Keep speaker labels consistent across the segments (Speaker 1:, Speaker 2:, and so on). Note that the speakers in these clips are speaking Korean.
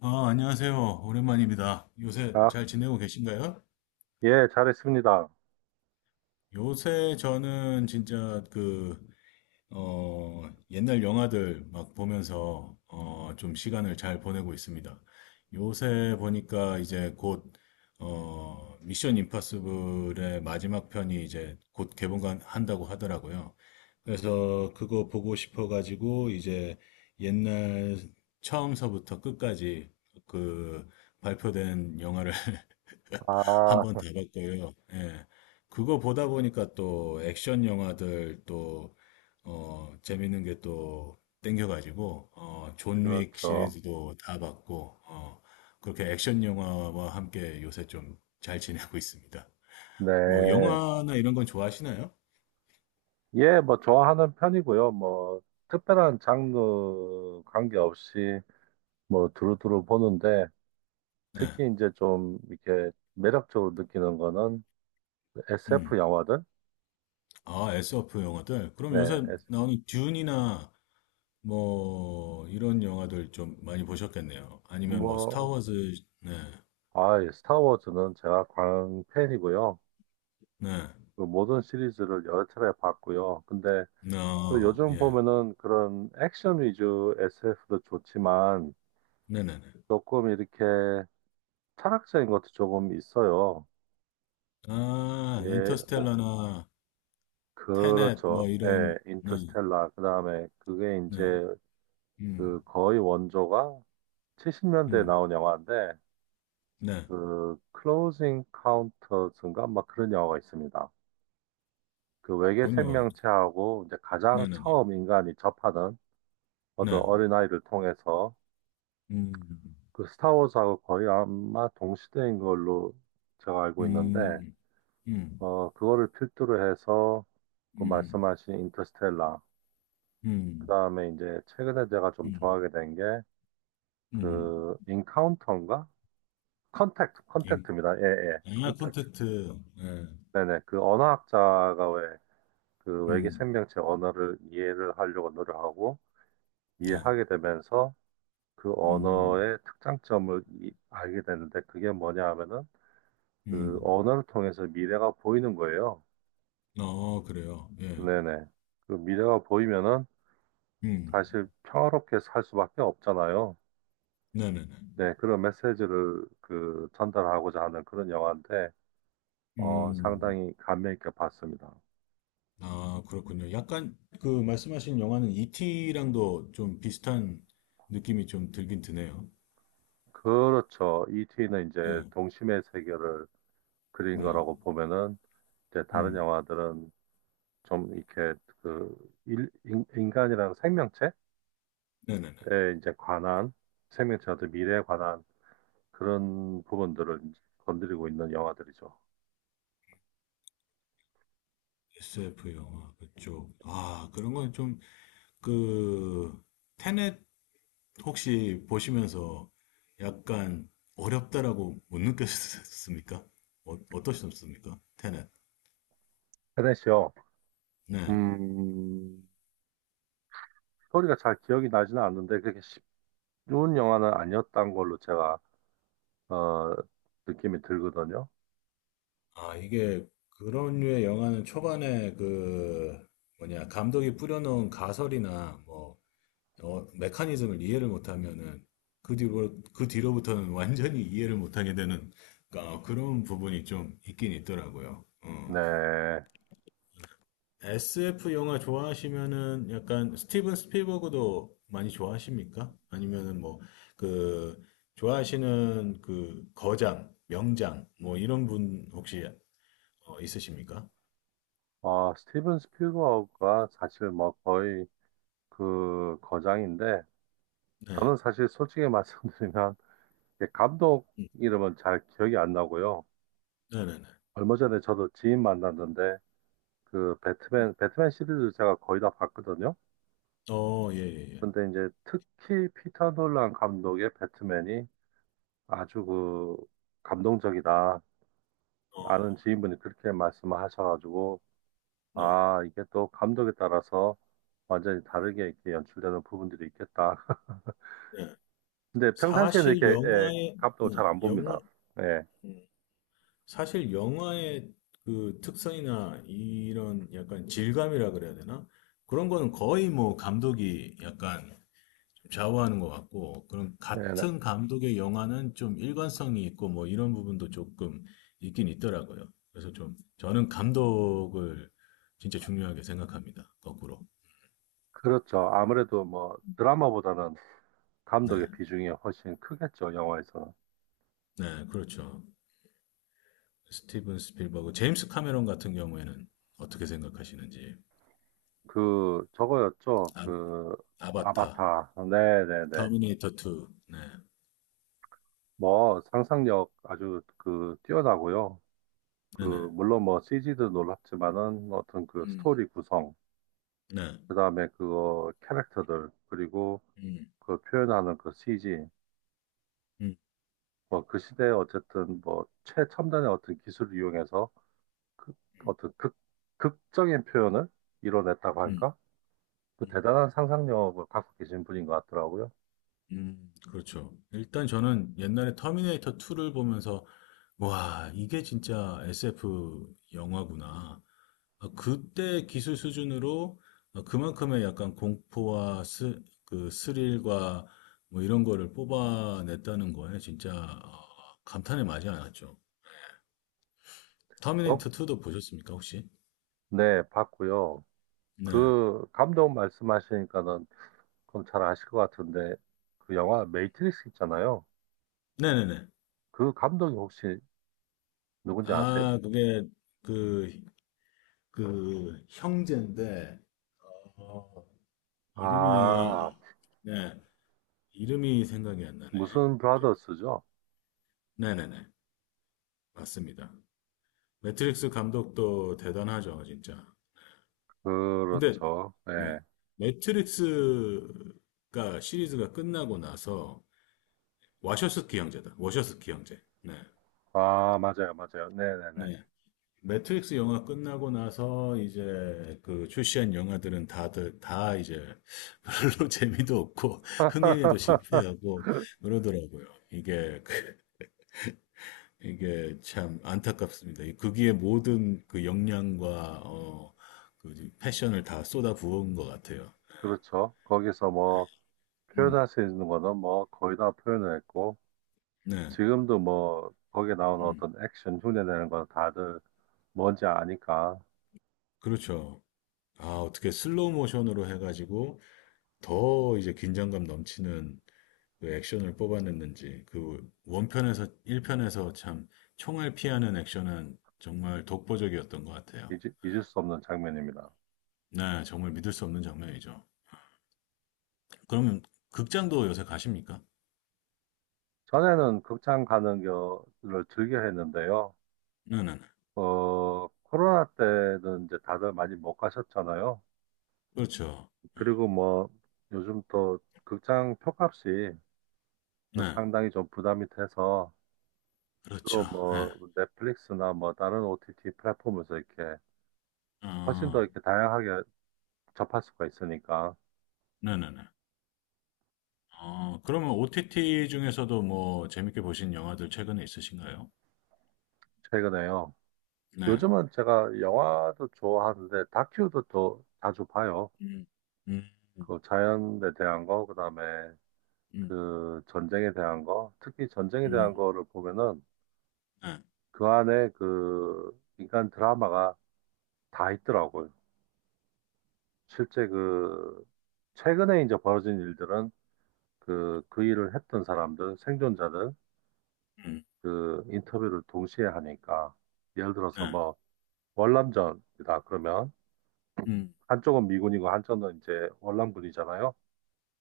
Speaker 1: 아, 안녕하세요. 오랜만입니다. 요새
Speaker 2: 아,
Speaker 1: 잘 지내고 계신가요?
Speaker 2: 예, 잘했습니다.
Speaker 1: 요새 저는 진짜 옛날 영화들 막 보면서, 좀 시간을 잘 보내고 있습니다. 요새 보니까 이제 곧, 미션 임파서블의 마지막 편이 이제 곧 개봉한다고 하더라고요. 그래서 그거 보고 싶어가지고 이제 옛날 처음서부터 끝까지 그 발표된 영화를 한번
Speaker 2: 아,
Speaker 1: 다 봤고요. 예. 그거 보다 보니까 또 액션 영화들 또, 재밌는 게 또 땡겨가지고, 존윅
Speaker 2: 그렇죠.
Speaker 1: 시리즈도 다 봤고, 그렇게 액션 영화와 함께 요새 좀 잘 지내고 있습니다. 뭐,
Speaker 2: 네.
Speaker 1: 영화나 이런 건 좋아하시나요?
Speaker 2: 예, 뭐, 좋아하는 편이고요. 뭐, 특별한 장르 관계없이 뭐, 두루두루 보는데,
Speaker 1: 네.
Speaker 2: 특히 이제 좀 이렇게 매력적으로 느끼는 거는
Speaker 1: 음.
Speaker 2: SF 영화들?
Speaker 1: 아, SF 영화들. 그럼
Speaker 2: 네.
Speaker 1: 요새
Speaker 2: 에스-
Speaker 1: 나오는 듄이나 뭐, 이런 영화들 좀 많이 보셨겠네요. 아니면 뭐,
Speaker 2: 뭐,
Speaker 1: 스타워즈, 네.
Speaker 2: 아, 예, 스타워즈는 제가 광팬이고요.
Speaker 1: 네.
Speaker 2: 그 모든 시리즈를 여러 차례 봤고요. 근데 또
Speaker 1: 어,
Speaker 2: 요즘
Speaker 1: 예.
Speaker 2: 보면은 그런 액션 위주 SF도 좋지만,
Speaker 1: 네네네.
Speaker 2: 조금 이렇게 철학적인 것도 조금 있어요.
Speaker 1: 아,
Speaker 2: 예, 오,
Speaker 1: 인터스텔라나 테넷
Speaker 2: 그렇죠.
Speaker 1: 뭐
Speaker 2: 예,
Speaker 1: 이런 네.
Speaker 2: 인터스텔라. 그 다음에 그게
Speaker 1: 네.
Speaker 2: 이제 그
Speaker 1: 음.
Speaker 2: 거의 원조가 70년대에
Speaker 1: 음.
Speaker 2: 나온 영화인데
Speaker 1: 네.
Speaker 2: 그 클로징 카운터스인가 막 그런 영화가 있습니다. 그 외계
Speaker 1: 그럼요.
Speaker 2: 생명체하고 이제 가장
Speaker 1: 네네네.
Speaker 2: 처음 인간이 접하는 어떤
Speaker 1: 네.
Speaker 2: 어린아이를 통해서
Speaker 1: 음.
Speaker 2: 그 스타워즈하고 거의 아마 동시대인 걸로 제가 알고 있는데
Speaker 1: 음. 음.
Speaker 2: 그거를 필두로 해서 그
Speaker 1: 음.
Speaker 2: 말씀하신 인터스텔라.
Speaker 1: 음.
Speaker 2: 그다음에 이제 최근에 제가 좀
Speaker 1: 음.
Speaker 2: 좋아하게 된 게
Speaker 1: 음.
Speaker 2: 그 인카운터인가? 컨택트,
Speaker 1: 인-
Speaker 2: 컨택트입니다. 예, 예.
Speaker 1: 아,
Speaker 2: 컨택트.
Speaker 1: 콘텐츠. 네.
Speaker 2: 네네. 그 언어학자가 왜 그 외계
Speaker 1: 음.
Speaker 2: 생명체 언어를 이해를 하려고 노력하고
Speaker 1: 네.
Speaker 2: 이해하게 되면서 그
Speaker 1: 음.
Speaker 2: 언어의 특장점을 알게 되는데 그게 뭐냐 하면은 그
Speaker 1: 음.
Speaker 2: 언어를 통해서 미래가 보이는 거예요.
Speaker 1: 어, 그래요. 예.
Speaker 2: 네네. 그 미래가 보이면은
Speaker 1: 음.
Speaker 2: 사실 평화롭게 살 수밖에 없잖아요.
Speaker 1: 네네네.
Speaker 2: 네, 그런 메시지를 그 전달하고자 하는 그런 영화인데,
Speaker 1: 음.
Speaker 2: 상당히 감명 있게 봤습니다.
Speaker 1: 아, 그렇군요. 약간 그 말씀하신 영화는 이티랑도 좀 비슷한 느낌이 좀 들긴 드네요.
Speaker 2: 그렇죠. 이티는 이제
Speaker 1: 네,
Speaker 2: 동심의 세계를 그린
Speaker 1: 네,
Speaker 2: 거라고 보면은, 이제 다른
Speaker 1: 음,
Speaker 2: 영화들은 좀 이렇게 그 인간이라는 생명체에
Speaker 1: 네네네.
Speaker 2: 이제 관한, 생명체 어떤 미래에 관한 그런 부분들을 이제 건드리고 있는 영화들이죠.
Speaker 1: SF 영화 그쪽. 아, 그런 건 좀, 그, 테넷 혹시 보시면서 약간 어렵다라고 못 느꼈습니까? 어떠셨습니까? 테넷.
Speaker 2: 테넷이요.
Speaker 1: 네.
Speaker 2: 음, 스토리가 잘 기억이 나지는 않는데 그렇게 쉬운 영화는 아니었던 걸로 제가 어, 느낌이 들거든요.
Speaker 1: 아, 이게 그런 류의 영화는 초반에 그, 뭐냐, 감독이 뿌려놓은 가설이나 뭐, 메커니즘을 이해를 못하면은 그 뒤로 그 뒤로부터는 완전히 이해를 못하게 되는 어, 그런 부분이 좀 있긴 있더라고요. 어.
Speaker 2: 네,
Speaker 1: SF 영화 좋아하시면은 약간 스티븐 스필버그도 많이 좋아하십니까? 아니면은 뭐 그 좋아하시는 그 거장, 명장 뭐 이런 분 혹시 있으십니까?
Speaker 2: 스티븐 스필버그가 사실 뭐 거의 그 거장인데
Speaker 1: 네,
Speaker 2: 저는 사실 솔직히 말씀드리면 이게 감독
Speaker 1: 네,
Speaker 2: 이름은 잘 기억이 안 나고요.
Speaker 1: 네, 네.
Speaker 2: 얼마 전에 저도 지인 만났는데 그 배트맨 시리즈 제가 거의 다 봤거든요.
Speaker 1: 어, 예, 예, 예.
Speaker 2: 근데 이제 특히 피터 놀란 감독의 배트맨이 아주 그 감동적이다.
Speaker 1: 어,
Speaker 2: 아는 지인분이 그렇게 말씀하셔가지고
Speaker 1: 네,
Speaker 2: 아 이게 또 감독에 따라서 완전히 다르게 이렇게 연출되는 부분들이 있겠다.
Speaker 1: 네.
Speaker 2: 근데 평상시에는
Speaker 1: 사실
Speaker 2: 이렇게 예,
Speaker 1: 영화의
Speaker 2: 감독
Speaker 1: 네,
Speaker 2: 잘 안
Speaker 1: 영화
Speaker 2: 봅니다. 예,
Speaker 1: 음. 사실 영화의 그 특성이나 이런 약간 질감이라 그래야 되나? 그런 거는 거의 뭐 감독이 약간 좀 좌우하는 것 같고, 그런
Speaker 2: 네, 네.
Speaker 1: 같은 감독의 영화는 좀 일관성이 있고 뭐 이런 부분도 조금 있긴 있더라고요. 그래서 좀 저는 감독을 진짜 중요하게 생각합니다. 거꾸로.
Speaker 2: 그렇죠. 아무래도 뭐 드라마보다는
Speaker 1: 네,
Speaker 2: 감독의 비중이 훨씬 크겠죠 영화에서는.
Speaker 1: 네, 그렇죠. 스티븐 스필버그, 제임스 카메론 같은 경우에는 어떻게 생각하시는지.
Speaker 2: 그 저거였죠.
Speaker 1: 아,
Speaker 2: 그
Speaker 1: 아바타,
Speaker 2: 아바타. 네, 네, 네.
Speaker 1: 터미네이터 2. 네,
Speaker 2: 뭐 상상력 아주 그 뛰어나고요.
Speaker 1: 네네.
Speaker 2: 그 물론 뭐 CG도 놀랍지만은 어떤 그
Speaker 1: 음,
Speaker 2: 스토리 구성
Speaker 1: 네.
Speaker 2: 그다음에 그거 캐릭터들 그리고
Speaker 1: 음,
Speaker 2: 그 표현하는 그 CG
Speaker 1: 음,
Speaker 2: 뭐 그 시대에 어쨌든 뭐 최첨단의 어떤 기술을 이용해서 그 어떤 극 극적인 표현을 이뤄냈다고
Speaker 1: 음,
Speaker 2: 할까? 그
Speaker 1: 음,
Speaker 2: 대단한 상상력을 갖고 계신 분인 것 같더라고요.
Speaker 1: 그렇죠. 일단 저는 옛날에 터미네이터 2를 보면서, 와, 이게 진짜 SF 영화구나. 아, 그때 기술 수준으로 아, 그만큼의 약간 공포와 그 스릴과 뭐 이런 거를 뽑아냈다는 거에 진짜 어, 감탄에 마지 않았죠.
Speaker 2: 저?
Speaker 1: 터미네이터 2도 보셨습니까, 혹시?
Speaker 2: 네, 봤고요.
Speaker 1: 네.
Speaker 2: 그 감독 말씀하시니까는 그럼 잘 아실 것 같은데 그 영화 매트릭스 있잖아요.
Speaker 1: 네네네.
Speaker 2: 그 감독이 혹시 누군지 아세요?
Speaker 1: 아, 그게 그 그 형제인데 어,
Speaker 2: 아,
Speaker 1: 이름이 네 이름이 생각이 안 나네
Speaker 2: 무슨
Speaker 1: 갑자기
Speaker 2: 브라더스죠?
Speaker 1: 네네네 맞습니다 매트릭스 감독도 대단하죠 진짜 근데
Speaker 2: 그렇죠.
Speaker 1: 네
Speaker 2: 네.
Speaker 1: 매트릭스가 시리즈가 끝나고 나서 와셔스키 형제다 와셔스키 형제
Speaker 2: 아, 맞아요, 맞아요.
Speaker 1: 네
Speaker 2: 네네네.
Speaker 1: 네 매트릭스 영화 끝나고 나서 이제 그 출시한 영화들은 다들 다 이제 별로 재미도 없고 흥행에도 실패하고 그러더라고요. 이게 그- 이게 참 안타깝습니다. 이 거기에 모든 그 역량과 어, 그 패션을 다 쏟아 부은 것 같아요.
Speaker 2: 그렇죠. 거기서 뭐,
Speaker 1: 음,
Speaker 2: 표현할 수 있는 거는 뭐, 거의 다 표현을 했고,
Speaker 1: 네,
Speaker 2: 지금도 뭐, 거기에 나오는
Speaker 1: 음,
Speaker 2: 어떤 액션, 흉내내는 건 다들 뭔지 아니까
Speaker 1: 그렇죠. 아, 어떻게 슬로우 모션으로 해가지고 더 이제 긴장감 넘치는 그 액션을 뽑아냈는지 그 원편에서 1편에서 참 총을 피하는 액션은 정말 독보적이었던 것 같아요.
Speaker 2: 잊을 수 없는 장면입니다.
Speaker 1: 네, 정말 믿을 수 없는 장면이죠. 그러면 극장도 요새 가십니까?
Speaker 2: 전에는 극장 가는 거를 즐겨 했는데요.
Speaker 1: 네네네.
Speaker 2: 코로나 때는 이제 다들 많이 못 가셨잖아요.
Speaker 1: 그렇죠.
Speaker 2: 그리고 뭐, 요즘 또 극장 표값이 그
Speaker 1: 네,
Speaker 2: 상당히 좀 부담이 돼서
Speaker 1: 그렇죠.
Speaker 2: 주로
Speaker 1: 네.
Speaker 2: 뭐 넷플릭스나 뭐 다른 OTT 플랫폼에서 이렇게
Speaker 1: 그렇죠.
Speaker 2: 훨씬 더
Speaker 1: 예. 어,
Speaker 2: 이렇게 다양하게 접할 수가 있으니까.
Speaker 1: 네네네. 어, 그러면 OTT 중에서도 뭐 재밌게 보신 영화들 최근에 있으신가요?
Speaker 2: 최근에요.
Speaker 1: 네.
Speaker 2: 요즘은 제가 영화도 좋아하는데 다큐도 또 자주 봐요.
Speaker 1: 음, 음,
Speaker 2: 그 자연에 대한 거, 그다음에
Speaker 1: 음,
Speaker 2: 그 전쟁에 대한 거, 특히 전쟁에 대한
Speaker 1: 음,
Speaker 2: 거를 보면은
Speaker 1: 네,
Speaker 2: 그 안에 그 인간 드라마가 다 있더라고요. 실제 그 최근에 이제 벌어진 일들은 그 일을 했던 사람들, 생존자들,
Speaker 1: 음,
Speaker 2: 그 인터뷰를 동시에 하니까, 예를 들어서
Speaker 1: 네,
Speaker 2: 뭐, 월남전이다, 그러면,
Speaker 1: 음,
Speaker 2: 한쪽은 미군이고, 한쪽은 이제 월남군이잖아요.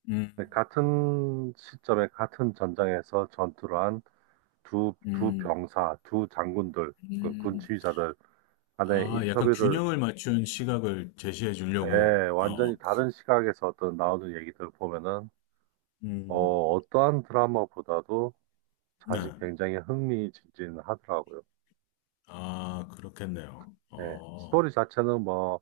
Speaker 1: 음,
Speaker 2: 근데 같은 시점에, 같은 전장에서 전투를 한 두
Speaker 1: 음,
Speaker 2: 병사, 두 장군들, 그 군
Speaker 1: 음.
Speaker 2: 지휘자들 간의
Speaker 1: 아, 약간
Speaker 2: 인터뷰를,
Speaker 1: 균형을 맞춘 시각을 제시해 주려고,
Speaker 2: 예, 완전히
Speaker 1: 어,
Speaker 2: 다른 시각에서 어떤 나오는 얘기들 보면은,
Speaker 1: 음,
Speaker 2: 어떠한 드라마보다도
Speaker 1: 네.
Speaker 2: 사실 굉장히 흥미진진하더라고요.
Speaker 1: 아, 그렇겠네요.
Speaker 2: 네,
Speaker 1: 어,
Speaker 2: 스토리 자체는 뭐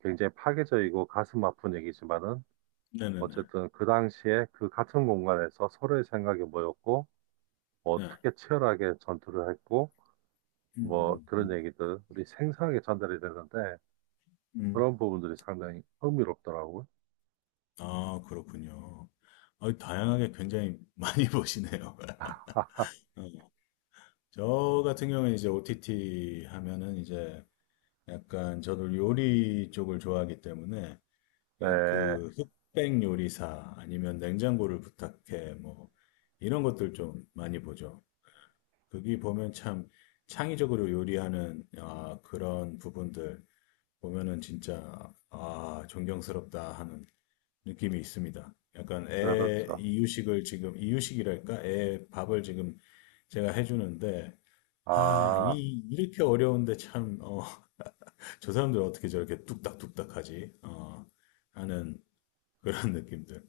Speaker 2: 굉장히 파괴적이고 가슴 아픈 얘기지만은
Speaker 1: 네네네.
Speaker 2: 어쨌든 그 당시에 그 같은 공간에서 서로의 생각이 뭐였고 뭐
Speaker 1: 네.
Speaker 2: 어떻게 치열하게 전투를 했고 뭐
Speaker 1: 음,
Speaker 2: 그런
Speaker 1: 음,
Speaker 2: 얘기들 우리 생생하게 전달이 되는데
Speaker 1: 음.
Speaker 2: 그런 부분들이 상당히 흥미롭더라고요.
Speaker 1: 아, 그렇군요. 어, 다양하게 굉장히 많이 보시네요. 어. 저 같은 경우에 이제 OTT 하면은 이제 약간 저도 요리 쪽을 좋아하기 때문에 예,
Speaker 2: 네,
Speaker 1: 그 흑백 요리사 아니면 냉장고를 부탁해 뭐 이런 것들 좀 많이 보죠. 거기 보면 참 창의적으로 요리하는 아, 그런 부분들 보면은 진짜 아, 존경스럽다 하는 느낌이 있습니다. 약간 애
Speaker 2: 그렇죠.
Speaker 1: 이유식을 지금 이유식이랄까? 애 밥을 지금 제가 해주는데 아,
Speaker 2: 아,
Speaker 1: 이 이렇게 어려운데 참 어, 저 사람들 어떻게 저렇게 뚝딱뚝딱 하지? 어, 하는 그런 느낌들.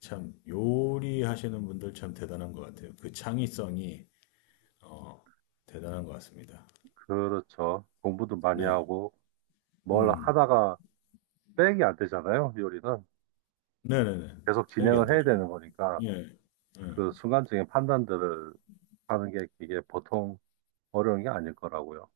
Speaker 1: 참 요리하시는 분들 참 대단한 것 같아요. 그 창의성이 어, 대단한 것 같습니다.
Speaker 2: 그렇죠. 공부도 많이
Speaker 1: 네.
Speaker 2: 하고 뭘
Speaker 1: 음.
Speaker 2: 하다가 백이 안 되잖아요, 요리는.
Speaker 1: 네네네.
Speaker 2: 계속
Speaker 1: 빼기 안
Speaker 2: 진행을 해야
Speaker 1: 되죠.
Speaker 2: 되는 거니까.
Speaker 1: 예. 예.
Speaker 2: 그 순간적인 판단들을 하는 게 이게 보통 어려운 게 아닐 거라고요.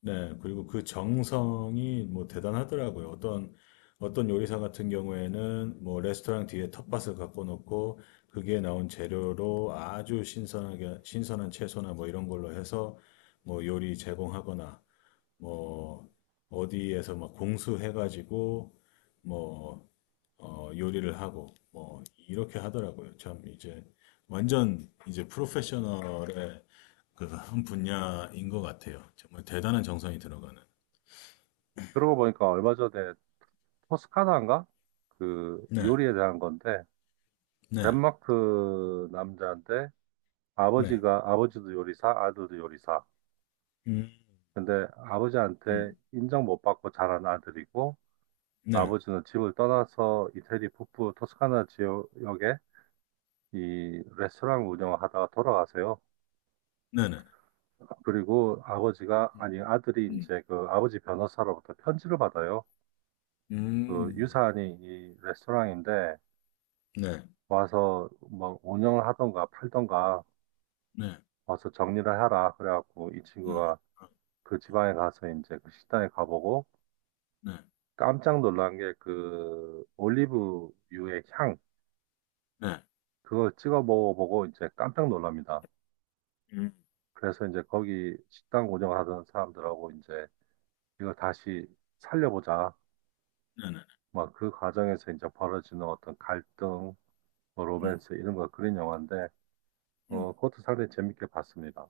Speaker 1: 네. 그리고 그 정성이 뭐 대단하더라고요. 어떤, 어떤 요리사 같은 경우에는 뭐 레스토랑 뒤에 텃밭을 갖고 놓고 그게 나온 재료로 아주 신선하게, 신선한 채소나 뭐 이런 걸로 해서 뭐 요리 제공하거나 뭐 어디에서 막 공수해가지고 뭐 어, 요리를 하고 뭐 이렇게 하더라고요. 참 이제 완전 이제 프로페셔널의 그 한 분야인 것 같아요. 정말 대단한 정성이 들어가는.
Speaker 2: 그러고 보니까 얼마 전에 토스카나인가? 그
Speaker 1: 네,
Speaker 2: 요리에 대한 건데
Speaker 1: 네,
Speaker 2: 덴마크 남자인데
Speaker 1: 네,
Speaker 2: 아버지가 아버지도 요리사, 아들도 요리사.
Speaker 1: 음,
Speaker 2: 근데 아버지한테
Speaker 1: 음,
Speaker 2: 인정 못 받고 자란 아들이고
Speaker 1: 네,
Speaker 2: 아버지는 집을 떠나서 이태리 북부 토스카나 지역에 이 레스토랑 운영을 하다가 돌아가세요.
Speaker 1: 네, 네,
Speaker 2: 그리고 아버지가,
Speaker 1: 음,
Speaker 2: 아니, 아들이
Speaker 1: 음,
Speaker 2: 이제 그 아버지 변호사로부터 편지를 받아요. 그
Speaker 1: 음,
Speaker 2: 유사한이 이 레스토랑인데
Speaker 1: 네,
Speaker 2: 와서 뭐 운영을 하던가 팔던가
Speaker 1: 네,
Speaker 2: 와서 정리를 하라. 그래갖고 이
Speaker 1: 네,
Speaker 2: 친구가
Speaker 1: 어,
Speaker 2: 그 지방에 가서 이제 그 식당에 가보고
Speaker 1: 네,
Speaker 2: 깜짝 놀란 게 그 올리브유의 향,
Speaker 1: 네,
Speaker 2: 그걸 찍어 먹어보고 이제 깜짝 놀랍니다.
Speaker 1: 음,
Speaker 2: 그래서 이제 거기 식당 운영하던 사람들하고 이제 이걸 다시 살려보자
Speaker 1: 네, 네, 네,
Speaker 2: 막 그 과정에서 이제 벌어지는 어떤 갈등, 뭐
Speaker 1: 음,
Speaker 2: 로맨스 이런 거 그런 영화인데
Speaker 1: 음,
Speaker 2: 그것도 상당히 재밌게 봤습니다.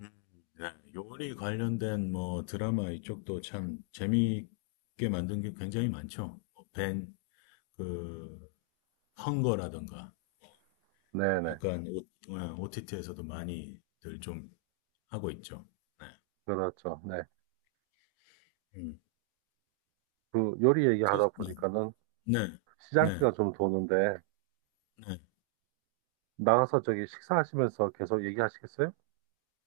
Speaker 1: 음, 네. 요리 관련된 뭐 드라마 이쪽도 참 재미있게 만든 게 굉장히 많죠. 벤, 그 헝거라던가
Speaker 2: 네네
Speaker 1: 약간 OTT에서도 많이들 좀 하고 있죠. 네.
Speaker 2: 그렇죠. 네.
Speaker 1: 음.
Speaker 2: 그 요리 얘기하다
Speaker 1: 네.
Speaker 2: 보니까는
Speaker 1: 네. 네.
Speaker 2: 시장기가 좀 도는데
Speaker 1: 네.
Speaker 2: 나가서 저기 식사하시면서 계속 얘기하시겠어요?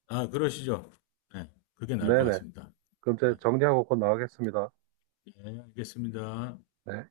Speaker 1: 아, 그러시죠. 네. 그게 나을 것
Speaker 2: 네네.
Speaker 1: 같습니다.
Speaker 2: 그럼 제가
Speaker 1: 네.
Speaker 2: 정리하고 곧 나가겠습니다.
Speaker 1: 네, 알겠습니다.
Speaker 2: 네.